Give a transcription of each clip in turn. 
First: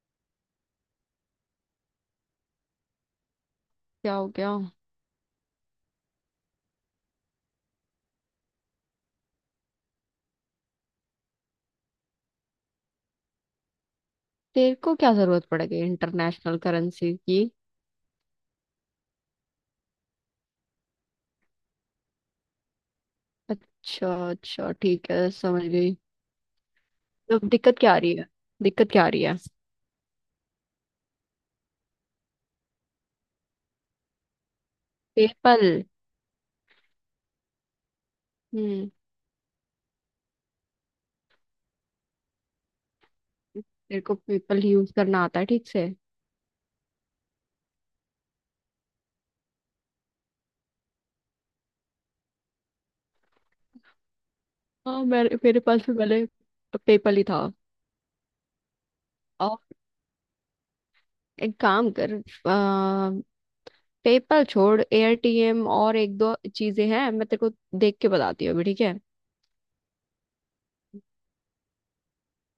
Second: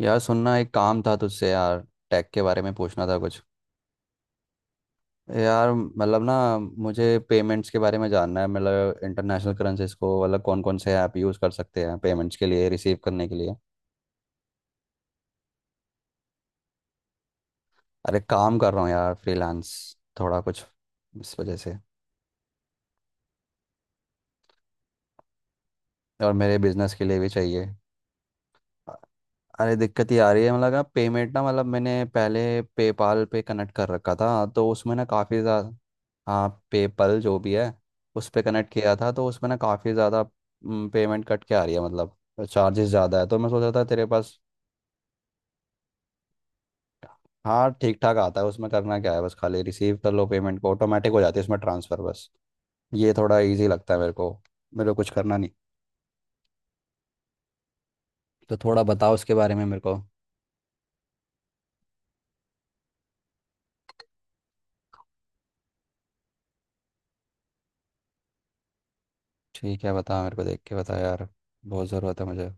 यार सुनना एक काम था तुझसे यार। टैक के बारे में पूछना था कुछ। क्या हो गया। यार मतलब ना, मुझे पेमेंट्स के बारे में जानना है। मतलब इंटरनेशनल करेंसीज को, मतलब कौन कौन से ऐप यूज़ कर सकते हैं पेमेंट्स के लिए, रिसीव करने के लिए। तेरे को क्या जरूरत पड़ गई इंटरनेशनल करेंसी की? अरे काम कर रहा हूँ यार, फ्रीलांस। थोड़ा कुछ इस वजह से। अच्छा अच्छा, ठीक है, समझ गई। और मेरे बिजनेस के लिए भी तो चाहिए। दिक्कत क्या आ रही है? दिक्कत क्या आ रही है? अरे दिक्कत ये आ रही है मतलब, ना पेमेंट ना, मतलब मैंने पहले पेपाल पे कनेक्ट कर रखा था, तो उसमें ना काफ़ी पेपल। ज़्यादा। हाँ, पेपल जो भी है, उस पे कनेक्ट हम्म। किया था, तो उसमें ना काफ़ी ज़्यादा पेमेंट कट के आ रही है। मतलब चार्जेस ज़्यादा है, तो मैं सोच रहा था तेरे तेरे को पास। पेपल यूज करना आता है ठीक से? हाँ ठीक ठाक आता है, उसमें करना क्या है, बस खाली रिसीव कर लो पेमेंट को, ऑटोमेटिक हो जाती है उसमें ट्रांसफ़र बस। ये थोड़ा इजी लगता है मेरे को। मेरे को हाँ, कुछ करना मेरे नहीं। मेरे पास भी पहले पेपल ही था। तो थोड़ा बताओ उसके बारे और में मेरे को। एक काम कर, पेपल छोड़, एटीएम और एक दो चीजें हैं, मैं तेरे को देख के बताती हूँ अभी, ठीक है। ठीक है, बता मेरे को, देख के बता यार, बहुत ज़रूरत है मुझे।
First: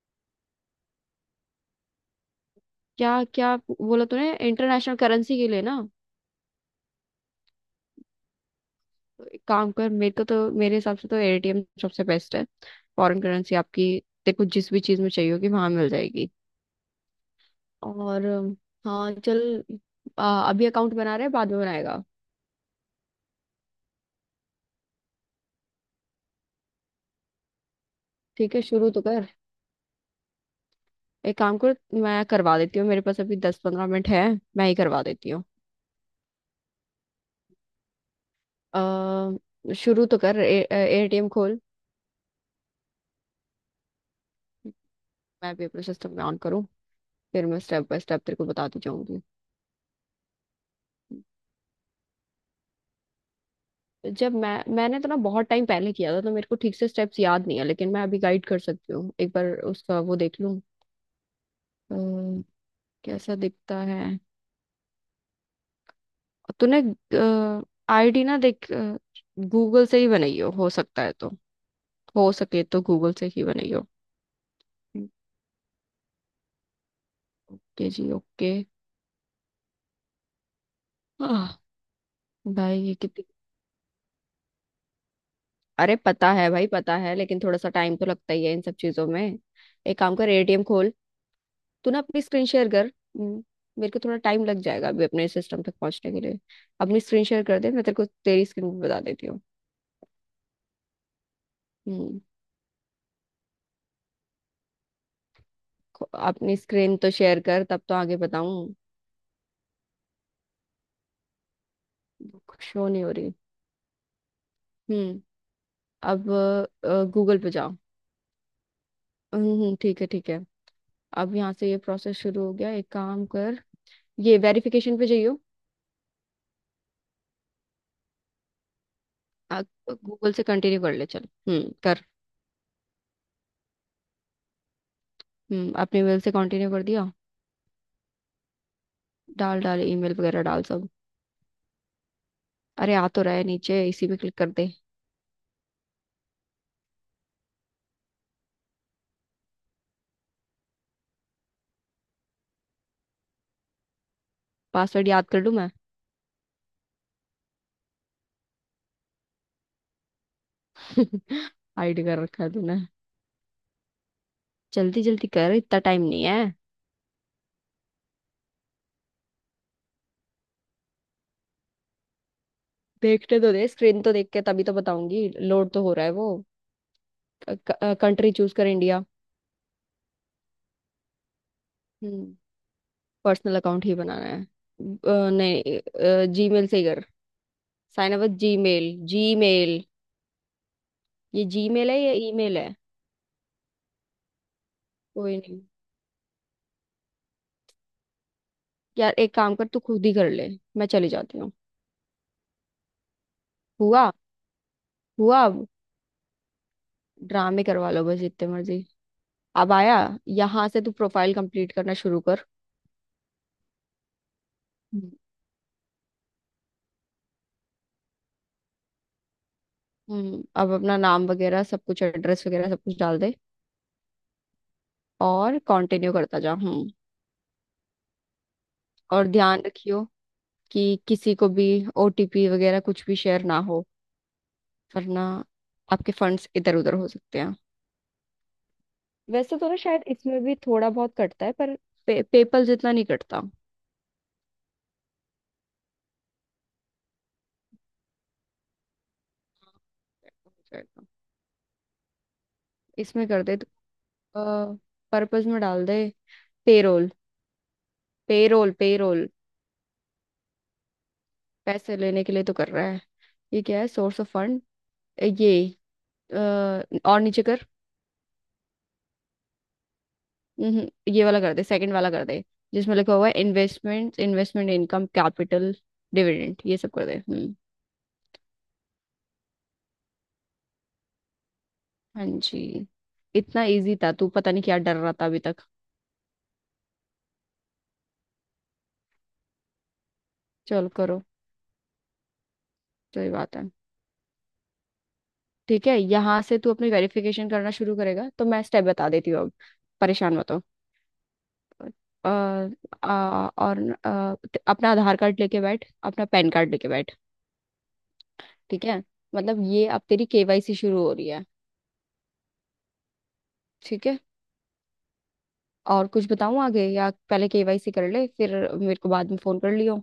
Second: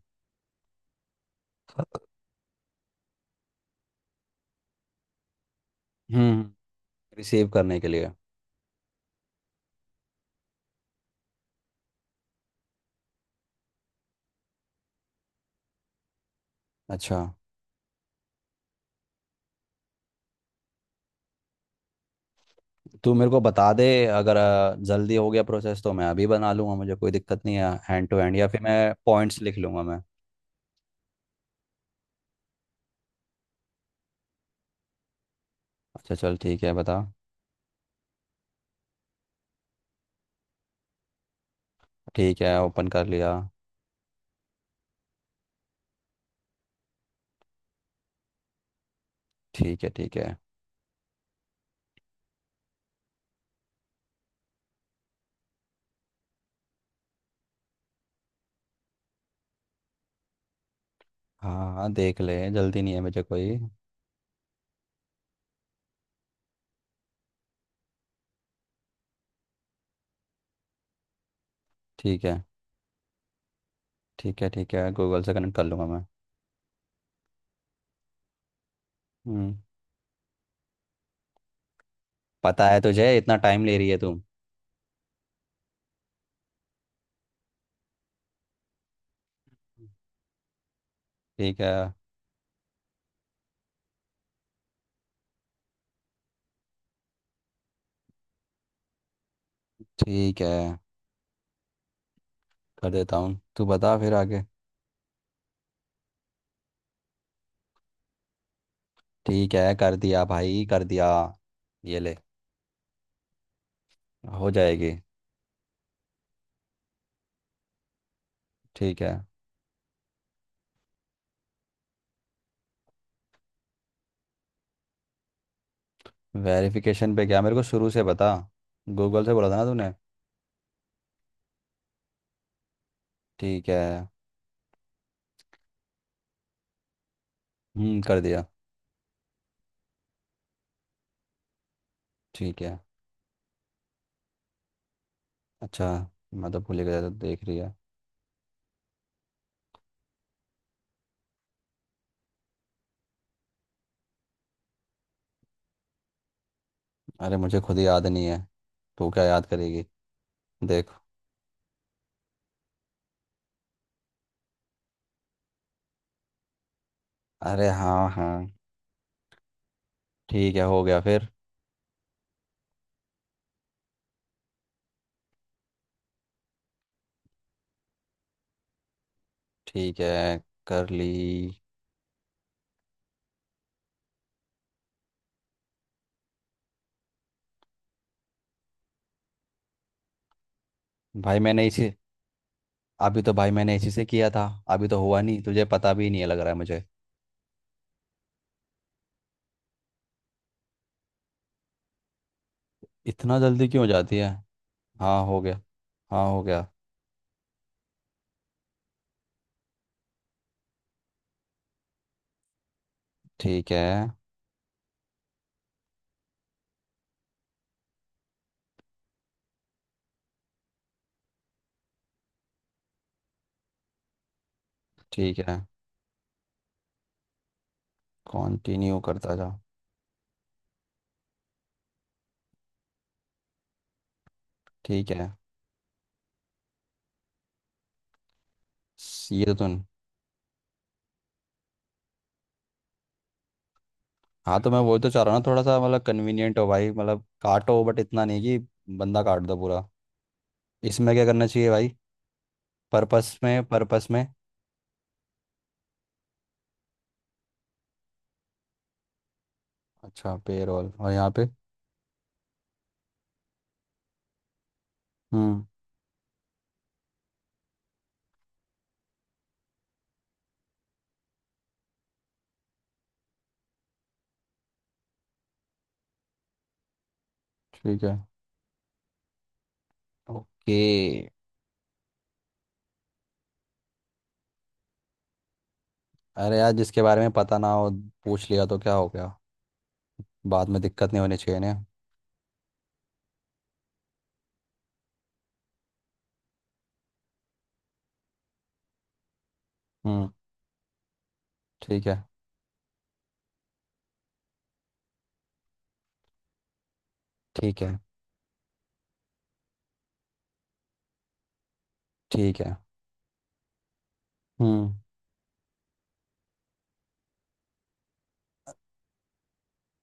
क्या क्या बोला तूने, इंटरनेशनल करेंसी के लिए ना? हम्म, रिसीव करने के लिए। एक काम कर, मेरे को तो मेरे हिसाब से तो एटीएम सबसे बेस्ट है, फॉरेन करेंसी आपकी तेरे को जिस भी चीज में चाहिए होगी वहां मिल जाएगी। अच्छा। और हाँ चल, अभी अकाउंट बना रहे हैं बाद में बनाएगा। तू मेरे को बता दे, अगर जल्दी हो गया प्रोसेस तो मैं अभी बना लूँगा, मुझे कोई दिक्कत नहीं है, हैंड टू हैंड, या ठीक फिर है, शुरू मैं तो कर। पॉइंट्स लिख लूँगा मैं। एक काम कर, मैं करवा देती हूँ, मेरे पास अभी दस पंद्रह मिनट है, मैं ही करवा देती हूँ। अच्छा चल ठीक है, बता। शुरू तो कर, एटीएम खोल। ठीक है, ओपन कर लिया। मैं भी अपने सिस्टम में ऑन करूँ, फिर मैं स्टेप बाय स्टेप तेरे को बताती जाऊंगी। ठीक है ठीक है। जब मैंने तो ना बहुत टाइम पहले किया था तो मेरे को ठीक से स्टेप्स याद नहीं है, लेकिन मैं अभी गाइड कर सकती हूँ, एक बार उसका वो देख लूँ। हाँ हाँ अ, देख ले, जल्दी नहीं है मुझे कैसा कोई। दिखता है तूने? आईडी ना देख, गूगल से ही बनाई हो सकता है तो। ठीक हो है। सके तो गूगल से ही बनाई हो। ठीक है। ठीक है, गूगल से कनेक्ट कर लूँगा मैं। ओके जी ओके। हम्म। आह, पता है भाई ये तुझे, कितनी। इतना टाइम ले रही है तू। अरे पता है भाई, पता है, लेकिन थोड़ा सा टाइम तो लगता ही है इन सब चीजों में। एक काम कर, एटीएम खोल। ठीक है। तू ना अपनी स्क्रीन शेयर कर, हम्म। मेरे को थोड़ा टाइम लग जाएगा अभी अपने सिस्टम तक पहुंचने के लिए। अपनी स्क्रीन शेयर कर दे, मैं तेरे को तेरी स्क्रीन भी बता देती हूँ। ठीक है, हम्म। कर देता हूँ, तू बता फिर आगे। अपनी स्क्रीन तो शेयर कर तब तो आगे बताऊं। ठीक है कर दिया भाई, कर दिया, ये ले। शो नहीं हो रही। हो जाएगी। हम्म। अब गूगल पे जाओ। ठीक है। ठीक है ठीक है। अब यहाँ से ये प्रोसेस शुरू हो गया, एक काम कर, ये वेरिफिकेशन पे जाइयो। वेरिफिकेशन पे क्या? मेरे को शुरू से बता, गूगल से बोला था ना तूने। गूगल से कंटिन्यू कर ले चल, कर। ठीक है। हम्म, अपने मेल से कंटिन्यू कर दिया। हम्म, कर दिया। डाल डाल, ईमेल वगैरह डाल सब। ठीक है। अरे आ तो रहा है नीचे, इसी पे क्लिक कर दे। अच्छा। मैं तो भूल ही गया था, देख रही है। पासवर्ड याद कर लूं मैं। अरे मुझे खुद ही याद नहीं है, तू क्या याद करेगी, देख। हाइड कर रखा है तूने। जल्दी जल्दी कर, इतना टाइम नहीं है। अरे हाँ हाँ। ठीक है, हो गया फिर। देखने तो दे, स्क्रीन तो देख के तभी तो बताऊंगी, लोड तो हो रहा है वो। कंट्री चूज कर इंडिया। ठीक है, कर ली। हम्म। पर्सनल अकाउंट ही बनाना है नहीं, जीमेल से ही कर। Sign up Gmail. जीमेल। भाई ये मैंने इसी जीमेल है या ईमेल है? अभी तो भाई मैंने इसी से किया था। अभी तो हुआ कोई नहीं, नहीं, तुझे पता भी नहीं है लग रहा है मुझे। यार एक काम कर, तू खुद ही कर ले, मैं चली जाती हूँ। इतना जल्दी क्यों हो हुआ? जाती है? हाँ हो हुआ? गया। हाँ हो गया। ड्रामे करवा लो बस जितने मर्जी। अब आया। यहाँ से तू प्रोफाइल कंप्लीट करना शुरू कर। ठीक है। हम्म। हम्म, अब अपना नाम वगैरह सब कुछ, एड्रेस वगैरह सब कुछ डाल दे। ठीक और है। कंटिन्यू करता जा, हम्म। कंटिन्यू और करता जा। ध्यान रखियो कि किसी को भी ओटीपी वगैरह कुछ भी शेयर ना हो, ठीक वरना है। आपके फंड्स इधर उधर हो सकते हैं। ये तो वैसे तो ना तुम। शायद इसमें भी थोड़ा बहुत कटता है, पर पेपल जितना नहीं कटता। हाँ तो मैं वही तो चाह रहा हूँ ना, थोड़ा सा मतलब कन्वीनियंट हो भाई, मतलब काटो बट इतना नहीं कि बंदा काट दो पूरा। इसमें क्या करना चाहिए भाई? इसमें पर्पस कर दे में, तो, पर्पस में। पर्पस में डाल दे, पेरोल। Payroll payroll. अच्छा, पेरोल, और यहाँ पे? पैसे लेने के लिए तो कर रहा है। ये क्या है, सोर्स ऑफ फंड? ये हम्म। अ, और नीचे कर। ये वाला कर दे, सेकंड वाला कर दे, जिसमें लिखा हुआ है investment. Investment income, capital, dividend, ये सब कर दे, हम्म। ठीक है। ओके। हाँ जी, इतना इजी था, तू पता नहीं क्या डर रहा था अभी तक। अरे यार, जिसके बारे में पता ना हो, पूछ लिया तो क्या हो गया? बाद में चल दिक्कत नहीं करो, होनी चाहिए ना। सही बात है। ठीक है, यहाँ से तू अपनी वेरिफिकेशन करना शुरू करेगा तो मैं स्टेप बता देती हूँ अब, हम्म। परेशान मत हो। ठीक है। अ, आ, और न- अ, अपना आधार कार्ड लेके बैठ, अपना पैन कार्ड लेके बैठ। ठीक है। ठीक है, मतलब ये अब तेरी केवाईसी शुरू हो रही है, ठीक है। ठीक है। हम्म। और कुछ बताऊं आगे, या पहले केवाईसी कर ले फिर मेरे को बाद में फोन कर लियो।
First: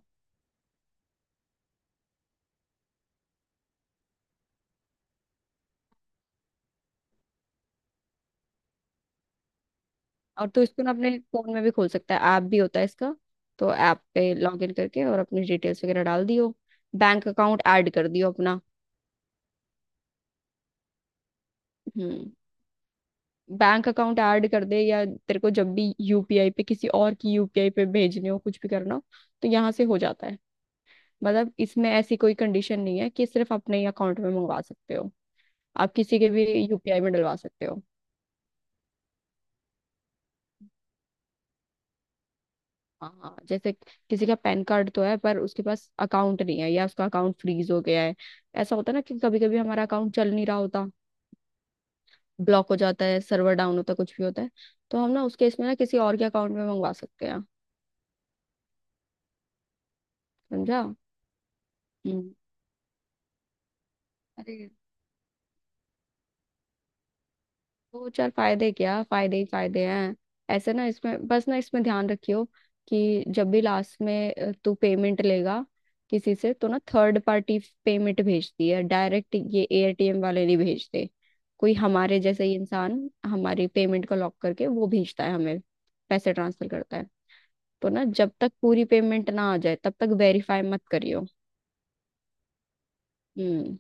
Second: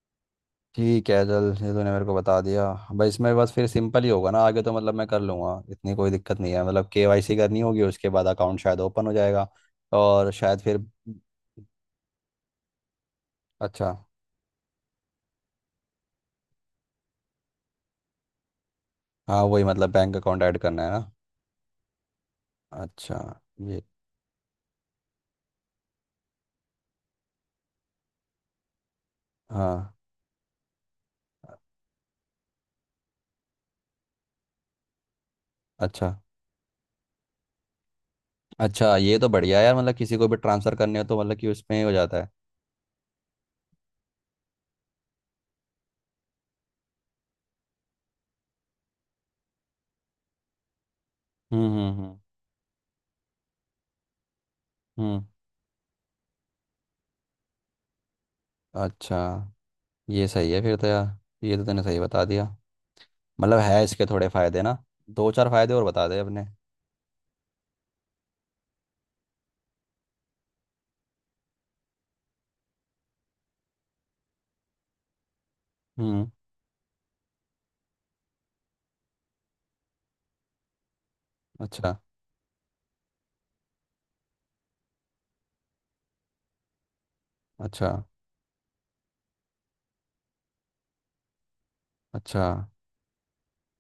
ठीक है चल, ये तूने मेरे को बता दिया। भाई इसमें बस फिर सिंपल ही होगा ना आगे तो, मतलब मैं कर लूँगा, इतनी कोई दिक्कत नहीं है। मतलब केवाईसी करनी होगी, उसके बाद अकाउंट शायद ओपन हो जाएगा। और और शायद तू फिर। इसको ना अपने फोन में भी खोल सकता है, ऐप भी होता है इसका। तो अच्छा। ऐप पे लॉग इन करके और अपनी डिटेल्स वगैरह डाल दियो, बैंक अकाउंट ऐड कर दियो अपना। हाँ, वही मतलब, बैंक अकाउंट ऐड करना है ना। हम्म। अच्छा। ये? बैंक अकाउंट ऐड कर दे, या तेरे को जब भी यूपीआई पे किसी और की यूपीआई पे भेजने हो कुछ भी करना हो तो यहाँ से हाँ। हो जाता है। मतलब इसमें ऐसी कोई कंडीशन नहीं है कि सिर्फ अपने अकाउंट में मंगवा सकते हो, आप अच्छा। किसी के भी यूपीआई में डलवा सकते हो। अच्छा ये तो बढ़िया है यार, मतलब किसी को भी ट्रांसफ़र करने हो तो मतलब कि उसमें ही हो जाता है। हाँ जैसे किसी का पैन कार्ड तो है पर उसके पास अकाउंट नहीं है, या उसका अकाउंट फ्रीज हो गया है। ऐसा होता है ना कि कभी कभी हमारा अकाउंट चल नहीं रहा होता, हम्म। ब्लॉक हो जाता है, सर्वर डाउन होता है, कुछ भी होता है, तो हम हम्म, ना उसके इसमें ना किसी और के अकाउंट में मंगवा सकते हैं। अच्छा। ये सही है फिर समझा। तो यार। ये तो तूने सही बता हम्म। दिया। मतलब है इसके थोड़े फायदे अरे, ना। दो चार फायदे और बता दे अपने। दो चार फायदे क्या, फायदे ही फायदे हैं। ऐसे ना इसमें बस ना, इसमें ध्यान रखियो कि जब भी लास्ट में तू पेमेंट लेगा हम्म। किसी से, तो ना थर्ड पार्टी पेमेंट भेजती है डायरेक्ट, ये एटीएम वाले नहीं भेजते। कोई अच्छा। हमारे जैसे ही इंसान हमारी पेमेंट को लॉक करके वो भेजता है हमें, पैसे ट्रांसफर करता है। अच्छा। तो ना जब तक पूरी पेमेंट ना आ जाए तब तक वेरीफाई मत करियो। अच्छा। हम्म।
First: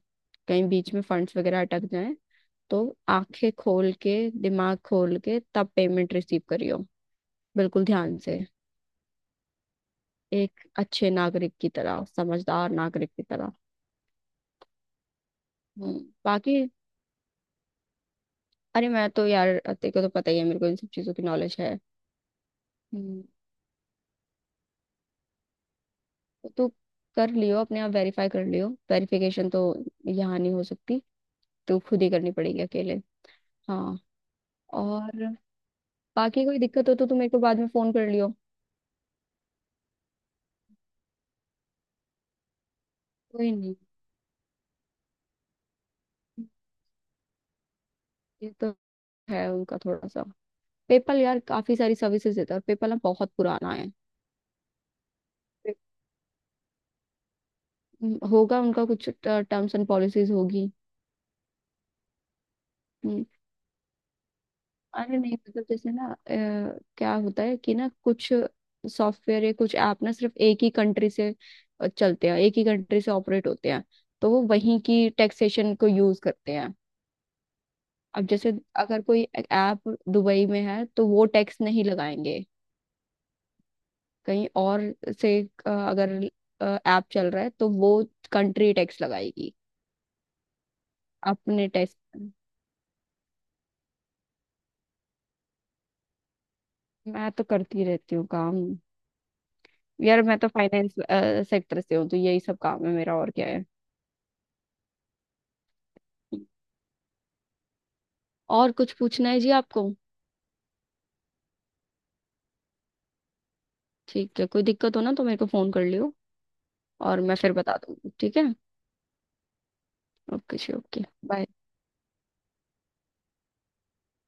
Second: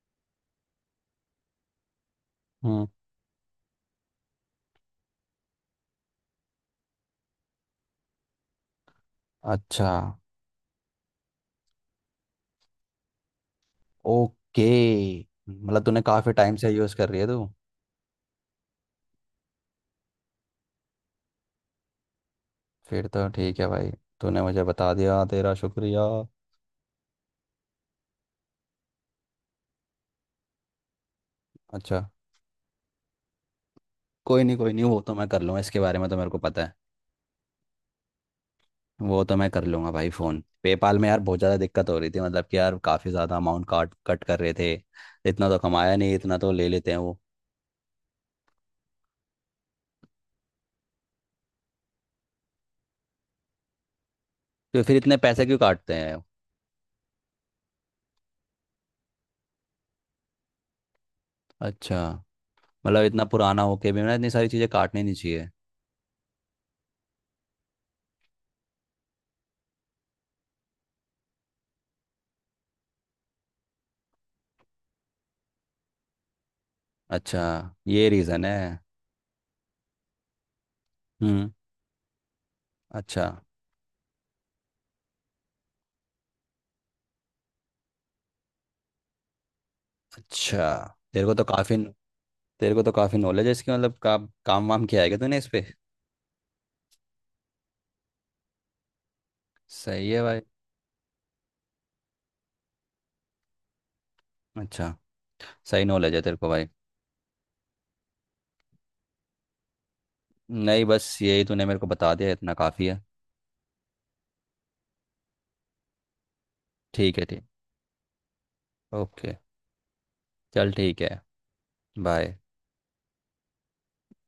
कहीं बीच में फंड्स वगैरह अटक जाए, तो हम्म। आंखें खोल के, दिमाग खोल के तब पेमेंट रिसीव करियो, बिल्कुल ध्यान से। अच्छा। एक अच्छे नागरिक की तरह, समझदार नागरिक की तरह। ओके। मतलब हम्म, तूने काफ़ी टाइम बाकी से यूज़ कर रही है तू? अरे मैं तो यार, तेरे को तो पता ही है मेरे को इन सब चीजों की नॉलेज है। फिर हम्म, तो ठीक है भाई। तूने मुझे बता दिया, तेरा शुक्रिया। तो तू कर लियो अपने आप, वेरीफाई कर लियो, वेरिफिकेशन तो यहाँ नहीं हो सकती, तो खुद अच्छा। ही करनी पड़ेगी अकेले। हाँ। कोई नहीं, कोई नहीं, वो तो और मैं कर लूँगा, इसके बारे में तो मेरे को बाकी कोई पता है। दिक्कत हो तो तू मेरे को बाद में फोन कर लियो। वो तो मैं कर लूँगा भाई फ़ोन। पेपाल में यार बहुत ज़्यादा दिक्कत हो रही थी, मतलब कि यार काफ़ी ज़्यादा कोई अमाउंट नहीं, काट कट कर रहे थे। इतना तो कमाया नहीं, इतना तो ले लेते हैं वो। ये तो है उनका थोड़ा सा। पेपल यार काफी सारी सर्विसेज देता है, और पेपल ना बहुत पुराना है। तो फिर इतने पैसे क्यों काटते हैं? होगा उनका कुछ टर्म्स एंड पॉलिसीज होगी। अच्छा। मतलब इतना हम्म, पुराना होके भी ना, इतनी सारी चीज़ें काटनी नहीं अरे नहीं, चाहिए। मतलब जैसे ना क्या होता है कि ना कुछ सॉफ्टवेयर या कुछ ऐप ना सिर्फ एक ही कंट्री से चलते हैं, एक ही कंट्री से ऑपरेट होते हैं, तो वो वहीं की टैक्सेशन को यूज करते हैं। अच्छा, ये अब रीजन जैसे है। अगर कोई ऐप दुबई में है तो वो हम्म। टैक्स नहीं लगाएंगे। अच्छा। कहीं और से अगर ऐप चल रहा है तो वो कंट्री टैक्स लगाएगी। अच्छा। तेरे को तो अपने काफी। टेस्ट। तेरे को तो काफी नॉलेज है इसकी, मतलब काम वाम किया है क्या तूने इस पे? मैं तो करती रहती हूँ काम। सही है यार मैं भाई। तो फाइनेंस सेक्टर से हूँ तो यही सब काम है मेरा, और क्या है। अच्छा। सही नॉलेज है तेरे को भाई। और कुछ पूछना है जी आपको? नहीं, बस यही तूने मेरे को बता दिया, इतना काफी है। ठीक है, कोई दिक्कत हो ना तो मेरे को फोन कर लियो ठीक और है मैं ठीक। फिर बता दूंगी, ठीक है। ओके। ओके चल जी ठीक ओके। है। बाय। बाय।